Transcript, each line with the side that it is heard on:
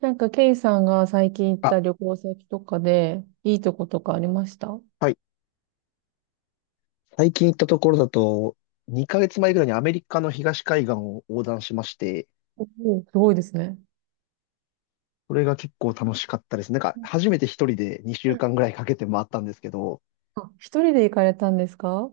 right: なんか、ケイさんが最近行っ
left: あ、
right: た旅行先とかで、いいとことかありましたお？
left: はい。最近行ったところだと、2ヶ月前ぐらいにアメリカの東海岸を横断しまして、
right: おー、すごいですね。
left: それが結構楽しかったです。なんか、
right: うん。
left: 初めて一人で2週間ぐらいかけて回ったんですけど、
right: あ、一人で行かれたんですか？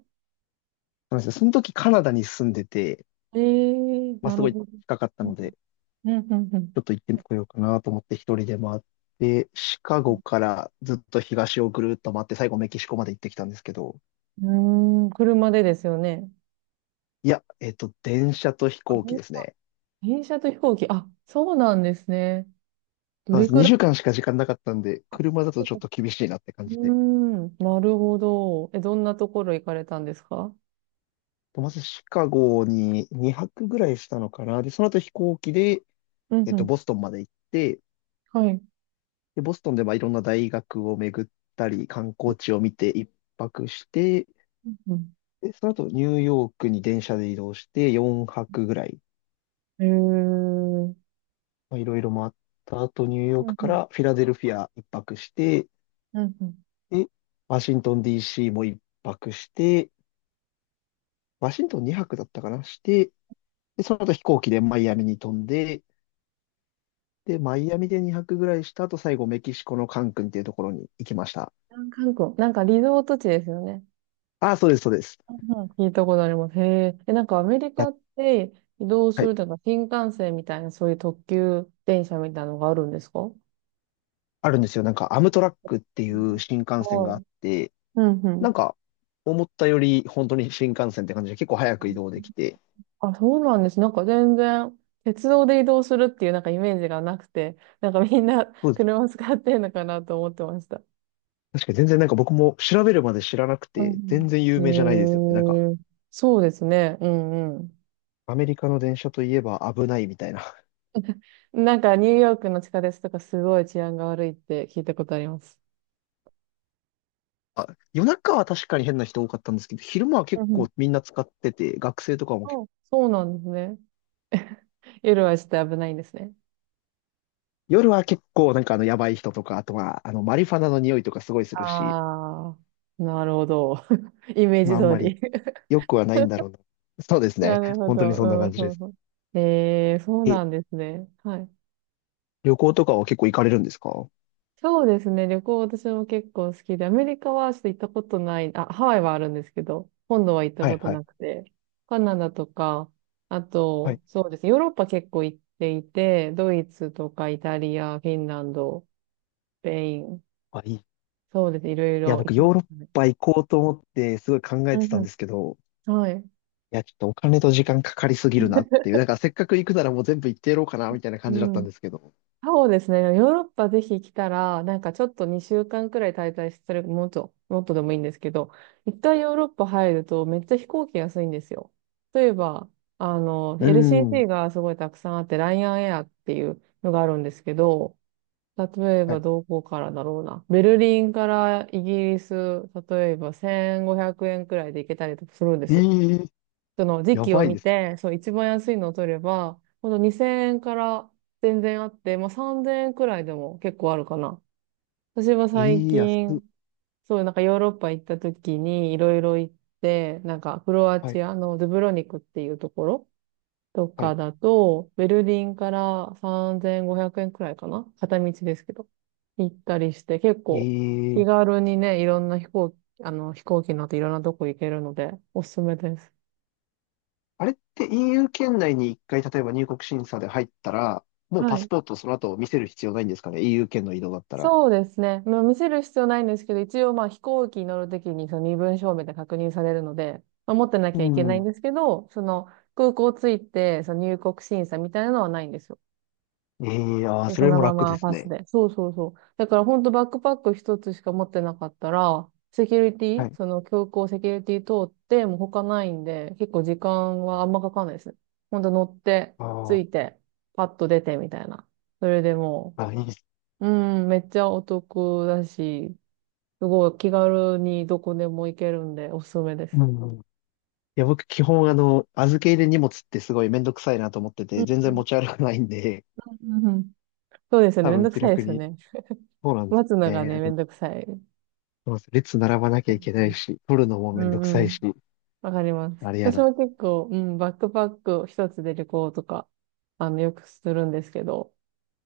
left: そうなんですよ、その時カナダに住んでて、
right: ええー、
left: まあ、
right: な
left: す
right: る
left: ごい
right: ほど。
left: 近かった
right: うん
left: ので、
right: うんうん
left: ちょっと行ってこようかなと思って一人で回って、シカゴからずっと東をぐるっと回って、最後メキシコまで行ってきたんですけど、
right: うん。うーん、車でですよね。
left: いや、電車と飛
right: あ、
left: 行機
right: 電
left: です
right: 車。
left: ね。
right: 電車と飛行機。あ、そうなんですね。ど
left: そうなん
right: れ
left: です。
right: くら
left: 2
right: い。
left: 週間しか時間なかったんで、車だとちょっと厳しいなって感
right: うー
left: じで。
right: ん、なるほど。え、どんなところ行かれたんですか？
left: と、まずシカゴに2泊ぐらいしたのかな。で、その後飛行機で、
right: うんうん。
left: ボストンまで行って、
right: はい。
left: で、ボストンでまあいろんな大学を巡ったり、観光地を見て1泊して、
right: うんうん。
left: で、その後ニューヨークに電車で移動して4泊ぐらい、
right: えー。
left: まあ、いろいろ回った後、ニューヨー
right: うん
left: ク
right: う
left: か
right: ん。
left: らフィラデルフィア1泊して、
right: うんうん。
left: で、ワシントン DC も1泊して、ワシントン2泊だったかな、して、で、その後飛行機でマイアミに飛んで、で、マイアミで2泊ぐらいした後、最後メキシコのカンクンっていうところに行きました。
right: 韓国、なんかリゾート地ですよね。
left: ああ、そうです、そうです。
right: うんうん、聞いたことあります。へえ。え、なんかアメリ
left: い
right: カ
left: や、
right: って移動す
left: はい。
right: るとか新幹線みたいなそういう特急電車みたいなのがあるんですか？う
left: あるんですよ。なんか、アムトラックっていう
right: ん。
left: 新幹線
right: は
left: があ
right: い。
left: って、
right: うんう
left: なん
right: ん。
left: か、思ったより本当に新幹線って感じで結構早く移動できて、
right: あ、そうなんです。なんか全然鉄道で移動するっていうなんかイメージがなくて、なんかみんな
left: そうです。
right: 車使ってんのかなと思ってました。
left: 確かに全然なんか僕も調べるまで知らなく
right: う
left: て、全
right: ん
left: 然有
right: う
left: 名じゃないですよね。なんか、
right: ん。へえ。そうですね。うんうん。
left: アメリカの電車といえば危ないみたいな。
right: なんかニューヨークの地下鉄とかすごい治安が悪いって聞いたことあります。
left: あ、夜中は確かに変な人多かったんですけど、昼間は
right: う
left: 結
right: んうん。
left: 構みんな使ってて、学生とかも
right: そう、そうなんですね。夜はちょっと危ないんですね。
left: 夜は結構なんかあのやばい人とか、あとはあのマリファナの匂いとかすごいするし、
right: ああ、なるほど。イメー
left: ま
right: ジ
left: ああん
right: 通
left: まり
right: り。
left: 良くはないんだろうな。そうです
right: な
left: ね。
right: るほ
left: 本当にそんな感
right: ど。
left: じ
right: う
left: で
right: んうん
left: す。
right: うん。ええ、そう
left: え、
right: なんですね。はい。
left: 旅行とかは結構行かれるんですか？は
right: そうですね。旅行私も結構好きで、アメリカはちょっと行ったことない、あ、ハワイはあるんですけど、本土は行った
left: い
right: こと
left: はい
right: なくて、カナダとか、あ
left: は
right: と、
left: い。
right: そうですね。ヨーロッパ結構行っていて、ドイツとかイタリア、フィンランド、スペイン、
left: あ、いい。い
right: そうですね。いろい
left: や、
right: ろ行
left: 僕
right: きまし
left: ヨーロッ
right: たね。
left: パ行こうと思ってすごい考えてたんですけど、
right: はい。
left: いや、ちょっとお金と時間かかりすぎるなっていう、なんかせっかく行くならもう全部行ってやろうかなみたいな感じだっ
right: う
left: た
right: ん。
left: んですけど。
right: そうですね。ヨーロッパぜひ来たら、なんかちょっと2週間くらい滞在する、もっと、もっとでもいいんですけど、一旦ヨーロッパ入るとめっちゃ飛行機安いんですよ。例えば、
left: うーん。
right: LCC がすごいたくさんあって、ライアンエアっていうのがあるんですけど、例え
left: は
right: ば
left: い。
right: どこからだろうな。ベルリンからイギリス、例えば1500円くえんくらいで行けたりとかするんで
left: え
right: すよ。
left: え、
right: その時
left: や
right: 期を
left: ばい
right: 見
left: です
right: て、
left: ね。
right: そう、一番安いのを取れば、ほんと2000円から全然あって、まあ3000円くらいでも結構あるかな。私は最
left: ええ、安
right: 近、
left: っ。
right: そう、なんかヨーロッパ行った時にいろいろ行って、なんかクロア
left: はい
right: チアのドゥブロニクっていうところと
left: はい。
right: かだと、ベルリンから3500円くえんくらいかな片道ですけど。行ったりして、結構
left: え
right: 気
left: え、
right: 軽にね、いろんな飛行機乗っていろんなとこ行けるので、おすすめです。
left: あれって EU 圏内に一回、例えば入国審査で入ったら、もう
right: は
left: パス
right: い。
left: ポートその後見せる必要ないんですかね？ EU 圏の移動だったら。
right: そうですね。まあ、見せる必要ないんですけど、一応まあ飛行機に乗るときにその身分証明で確認されるので、まあ、持ってな
left: う
right: きゃいけないん
left: ん。
right: ですけど、その空港着いて、その入国審査みたいなのはないんですよ。
left: ええ、ああ、
right: で
left: そ
right: そ
left: れ
right: の
left: も
right: ま
left: 楽で
right: ま
left: す
right: パス
left: ね。
right: で。そうそうそう。だから本当バックパック一つしか持ってなかったら、セキュリテ
left: は
right: ィ、
left: い。
right: その空港セキュリティ通って、もう他ないんで、結構時間はあんまかかんないですね。本当乗って、着い
left: あ
right: て、パッと出てみたいな。それでも
left: あ、あ、いいです。
right: う、うん、めっちゃお得だし、すごい気軽にどこでも行けるんで、おすすめで
left: う
right: す。
left: ん。いや、僕、基本、あの、預け入れ荷物ってすごいめんどくさいなと思って
right: う
left: て、
right: ん
left: 全
right: う
left: 然
right: ん。
left: 持ち歩かないんで、
right: うんうん。そうですよね。
left: 多
right: めん
left: 分
right: どく
left: 気
right: さい
left: 楽
right: ですよ
left: に。
right: ね。
left: そうなんです
right: 待つのがね、
left: ね。
right: め
left: そ
right: んどくさい。
left: うなんです、列並ばなきゃいけないし、取るのも
right: う
left: めんどくさ
right: んう
left: いし、
right: ん。わかります。
left: あれや
right: 私
left: な。
right: も結構、うん、バックパック一つで旅行とか、よくするんですけど、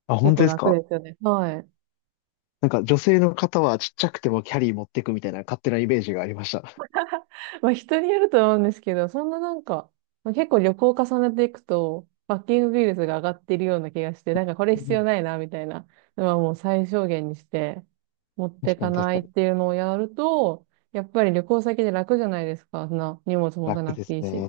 left: あ、
right: 結
left: 本当
right: 構
left: です
right: 楽
left: か？
right: ですよね。はい。
left: なんか女性の方はちっちゃくてもキャリー持ってくみたいな勝手なイメージがありました。
right: まあ人によると思うんですけど、そんななんか、まあ、結構旅行を重ねていくと、パッキングビールズが上がっているような気がして、なんかこれ
left: う
right: 必要
left: ん、
right: ないな、みたいなのはもう最小限にして、持って
left: 確か
right: か
left: に確
right: な
left: か
right: いっ
left: に。
right: ていうのをやると、やっぱり旅行先で楽じゃないですか。そんな荷物持た
left: 楽
right: なく
left: です
right: ていいし。
left: ね。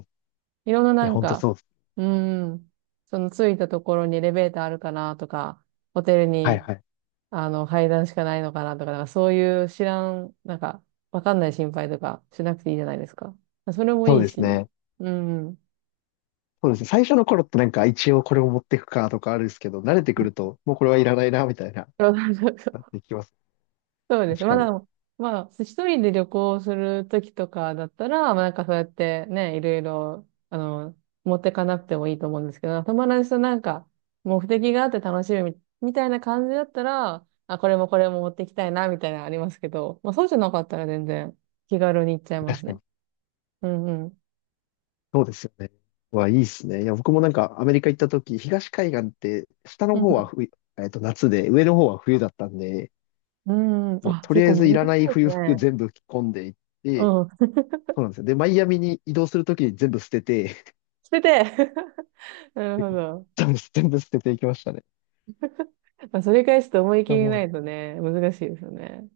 right: いろんな
left: い
right: な
left: や、
right: ん
left: ほんと
right: か、
left: そうです。
right: うーん、その着いたところにエレベーターあるかなとか、ホテル
left: はい
right: に
left: はい。
right: 階段しかないのかなとか、なんかそういう知らん、なんか、わかんない心配とかしなくていいじゃないですか。それも
left: そう
right: いい
left: です
right: し。
left: ね。
right: うん。
left: そうですね。最初の頃ってなんか一応これを持っていくかとかあるんですけど、慣れてくるともうこれはいらないなみたいな、
right: そうそうそ
left: なっ
right: う
left: ていきます。
right: そうです。
left: 確かに。
right: まあ、一人で旅行するときとかだったら、まあなんかそうやってね、いろいろ、持ってかなくてもいいと思うんですけど、友達となんか、目的があって楽しみみみたいな感じだったら、あ、これもこれも持ってきたいな、みたいなのありますけど、まあそうじゃなかったら全然気軽に行っちゃいま
left: 確
right: す
left: か
right: ね。
left: に。
right: うんうん。
left: そうですよね。わ、いいっすね。いや、僕もなんかアメリカ行った時、東海岸って下
right: う
left: の方は
right: ん
left: 冬、夏で、上の方は冬だったんで、
right: うん。
left: もう
right: あ、
left: と
right: 結
left: りあえ
right: 構
left: ずい
right: 難し
left: らな
right: い
left: い
right: です
left: 冬服
right: ね。
left: 全部着込んでいって、
right: うん。
left: そうなんですよ。で、マイアミに移動するときに全部捨てて、
right: 捨てて なるほ ど。
left: 全部、全部捨てていきましたね。
right: まあ、それ返すと思い
left: い
right: 切
left: や
right: りな
left: もう
right: いとね、難しいですよね。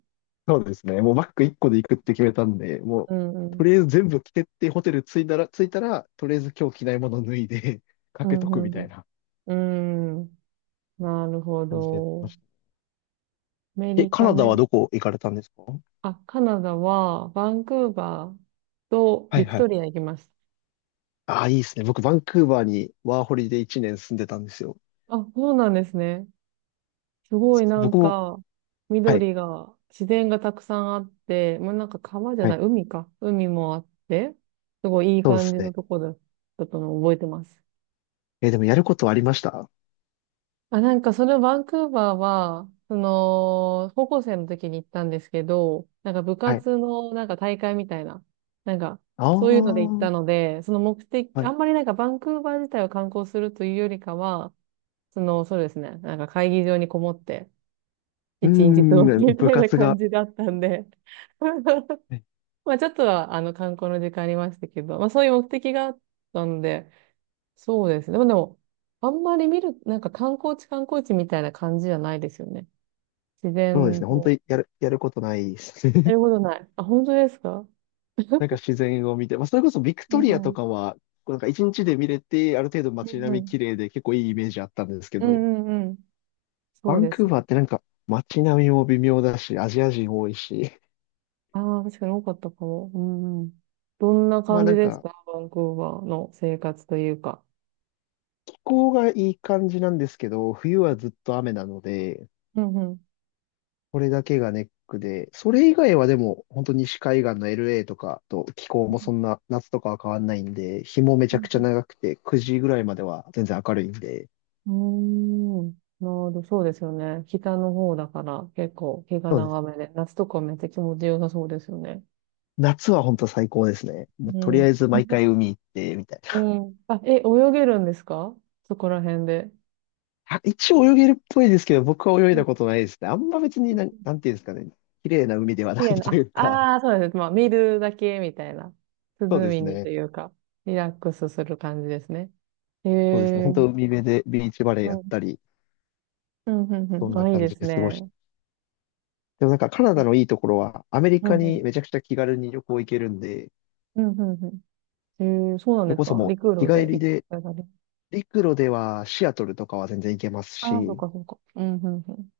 left: そうですね。もうバッグ1個で行くって決めたんで、もう、
right: うんう
left: と
right: ん。
left: りあえず全部着てって、ホテル着いたら、とりあえず今日着ないもの脱いで か
right: う
left: けとくみ
right: ん、う
left: たい
right: ん、
left: な
right: うん。うん。なるほ
left: 感じでやってま
right: ど。
left: した。
right: アメ
left: え、
right: リ
left: カ
right: カ
left: ナダは
right: ね。
left: どこ行かれたんですか？
right: あ、カナダは、バンクーバーと
left: はい
right: ビク
left: は
right: トリ
left: い。
right: ア行きまし
left: ああ、いいですね。僕、バンクーバーにワーホリで1年住んでたんですよ。
right: た。あ、そうなんですね。すご
left: そ
right: い
left: う
right: な
left: 僕
right: ん
left: も、
right: か、
left: はい、
right: 緑が、自然がたくさんあって、もうなんか川じゃ
left: は
right: ない、
left: い、
right: 海か。海もあって、すごいいい
left: そうで
right: 感
left: す
right: じの
left: ね。
right: とこだったのを覚えてます。
left: えーでもやることはありました？
right: あ、なんかそのバンクーバーは、その、高校生の時に行ったんですけど、なんか部
left: はい。
right: 活のなんか大会みたいな、なんか
left: ああ、
right: そういうので行った
left: は
right: ので、その目的、
left: い。
right: あ
left: う
right: んまりなんかバンクーバー自体を観光するというよりかは、その、そうですね、なんか会議場にこもって、
left: ー
right: 一日過ごす
left: ん、
right: み
left: 部
right: たいな
left: 活
right: 感
left: が、
right: じだったんで
left: はい。
right: まあちょっとは観光の時間ありましたけど、まあそういう目的があったんで、そうですね。でもあんまり見る、なんか観光地観光地みたいな感じじゃないですよね。自
left: そうです
right: 然
left: ね。本当
right: と。
left: にやることないです。
right: やる ことない。あ、本当ですか？
left: なんか自然を見て、まあ、それこそビク
right: う
left: トリア
right: んう
left: と
right: ん。
left: かは、なんか一日で見れて、ある程度
right: う
left: 街
right: ん
left: 並
right: う
left: み
right: ん。
left: 綺麗で結構いいイメージあったんですけ
right: う
left: ど、
right: んうんうん。
left: バ
right: そう
left: ン
right: で
left: ク
right: す
left: ー
right: ね。
left: バーってなんか街並みも微妙だし、アジア人多いし、
right: ああ、確かに多かったかも。うんうん。どんな
left: まあ
right: 感
left: な
right: じ
left: ん
right: でし
left: か
right: たバンクーバーの生活というか。
left: 気候がいい感じなんですけど、冬はずっと雨なので、
right: うんうん。
left: これだけがネックで、それ以外はでも本当西海岸の LA とかと気候もそんな夏とかは変わんないんで、日もめち
right: う
left: ゃくちゃ
right: ん
left: 長くて9時ぐらいまでは全然明るいんで、
right: うーん。なるほど、そうですよね。北の方だから結構日が長めで、夏とかめっちゃ気持ちよさそうですよね。
left: 夏は本当最高ですね。もう
right: う
left: とりあ
right: ん。
left: えず毎回海行って、みたい
right: う
left: な。
right: ん。あ、え、泳げるんですか？そこら辺で。
left: あ、一応泳げるっぽいですけど、僕は泳い
right: うん。
left: だことないですね。あんま別になんていうんですかね。綺麗な海ではな
right: 綺
left: い
right: 麗
left: とい
right: な、
left: うか。
right: あ、あーそうです。まあ、見るだけみたいな。涼
left: そうで
right: み
left: す
right: にと
left: ね。
right: いうか、リラックスする感じですね。へ
left: そうですね。本
right: え。
left: 当海辺でビーチバレー
right: う
left: やっ
right: ん。
left: たり、
right: うん、うん、う
left: そん
right: ん。
left: な
right: あ、いい
left: 感
right: で
left: じ
right: す
left: で過ご
right: ね。
left: して。でもなんかカナ
right: う
left: ダのいいところは、アメリ
right: ん、う
left: カに
right: ん。
left: めちゃくちゃ気軽に旅行行けるんで、
right: うん、うん、うん。へえ、そうなん
left: それ
right: です
left: こそ
right: か？
left: もう
right: 陸
left: 日
right: 路
left: 帰
right: で
left: り
right: 行く。
left: で、陸路ではシアトルとかは全然行けます
right: ああ、そっ
left: し、
right: かそっか。うん、うん、うん。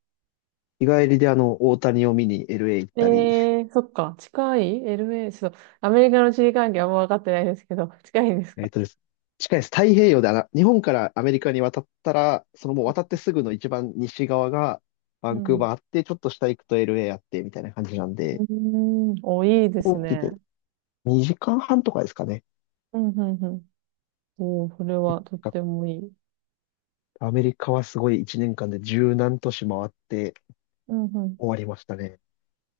left: 日帰りであの、大谷を見に LA 行っ
right: え
left: たり、
right: えー、そっか。近い ?LA、ちょっと、アメリカの地理関係あんま分かってないですけど、近いんです
left: え
right: か？
left: っとです。近いです。太平洋であの日本からアメリカに渡ったら、そのもう渡ってすぐの一番西側がバ
right: う
left: ンク
right: ん。
left: ー
right: う
left: バーあって、ちょっと下行くと LA あって、みたいな感じなんで、
right: ーん。お、いいで
left: 飛
right: す
left: 行機
right: ね。
left: で2時間半とかですかね。
right: うん、うん、うん。おー、それ
left: 結
right: は
left: 構
right: とっ
left: 近く
right: て
left: て
right: もいい。
left: アメリカはすごい1年間で十何都市回って
right: うん、う
left: 終わりましたね。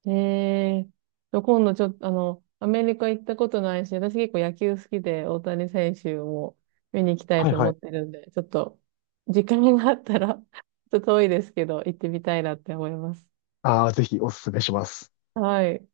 right: ん。ええー。今度ちょっと、アメリカ行ったことないし、私結構野球好きで、大谷選手も見に行きたい
left: はい
right: と
left: は
right: 思っ
left: い。
right: てるんで、ちょっと、時間があったら ちょっと遠いですけど、行ってみたいなって思います。
left: ああ、ぜひおすすめします。
right: はい。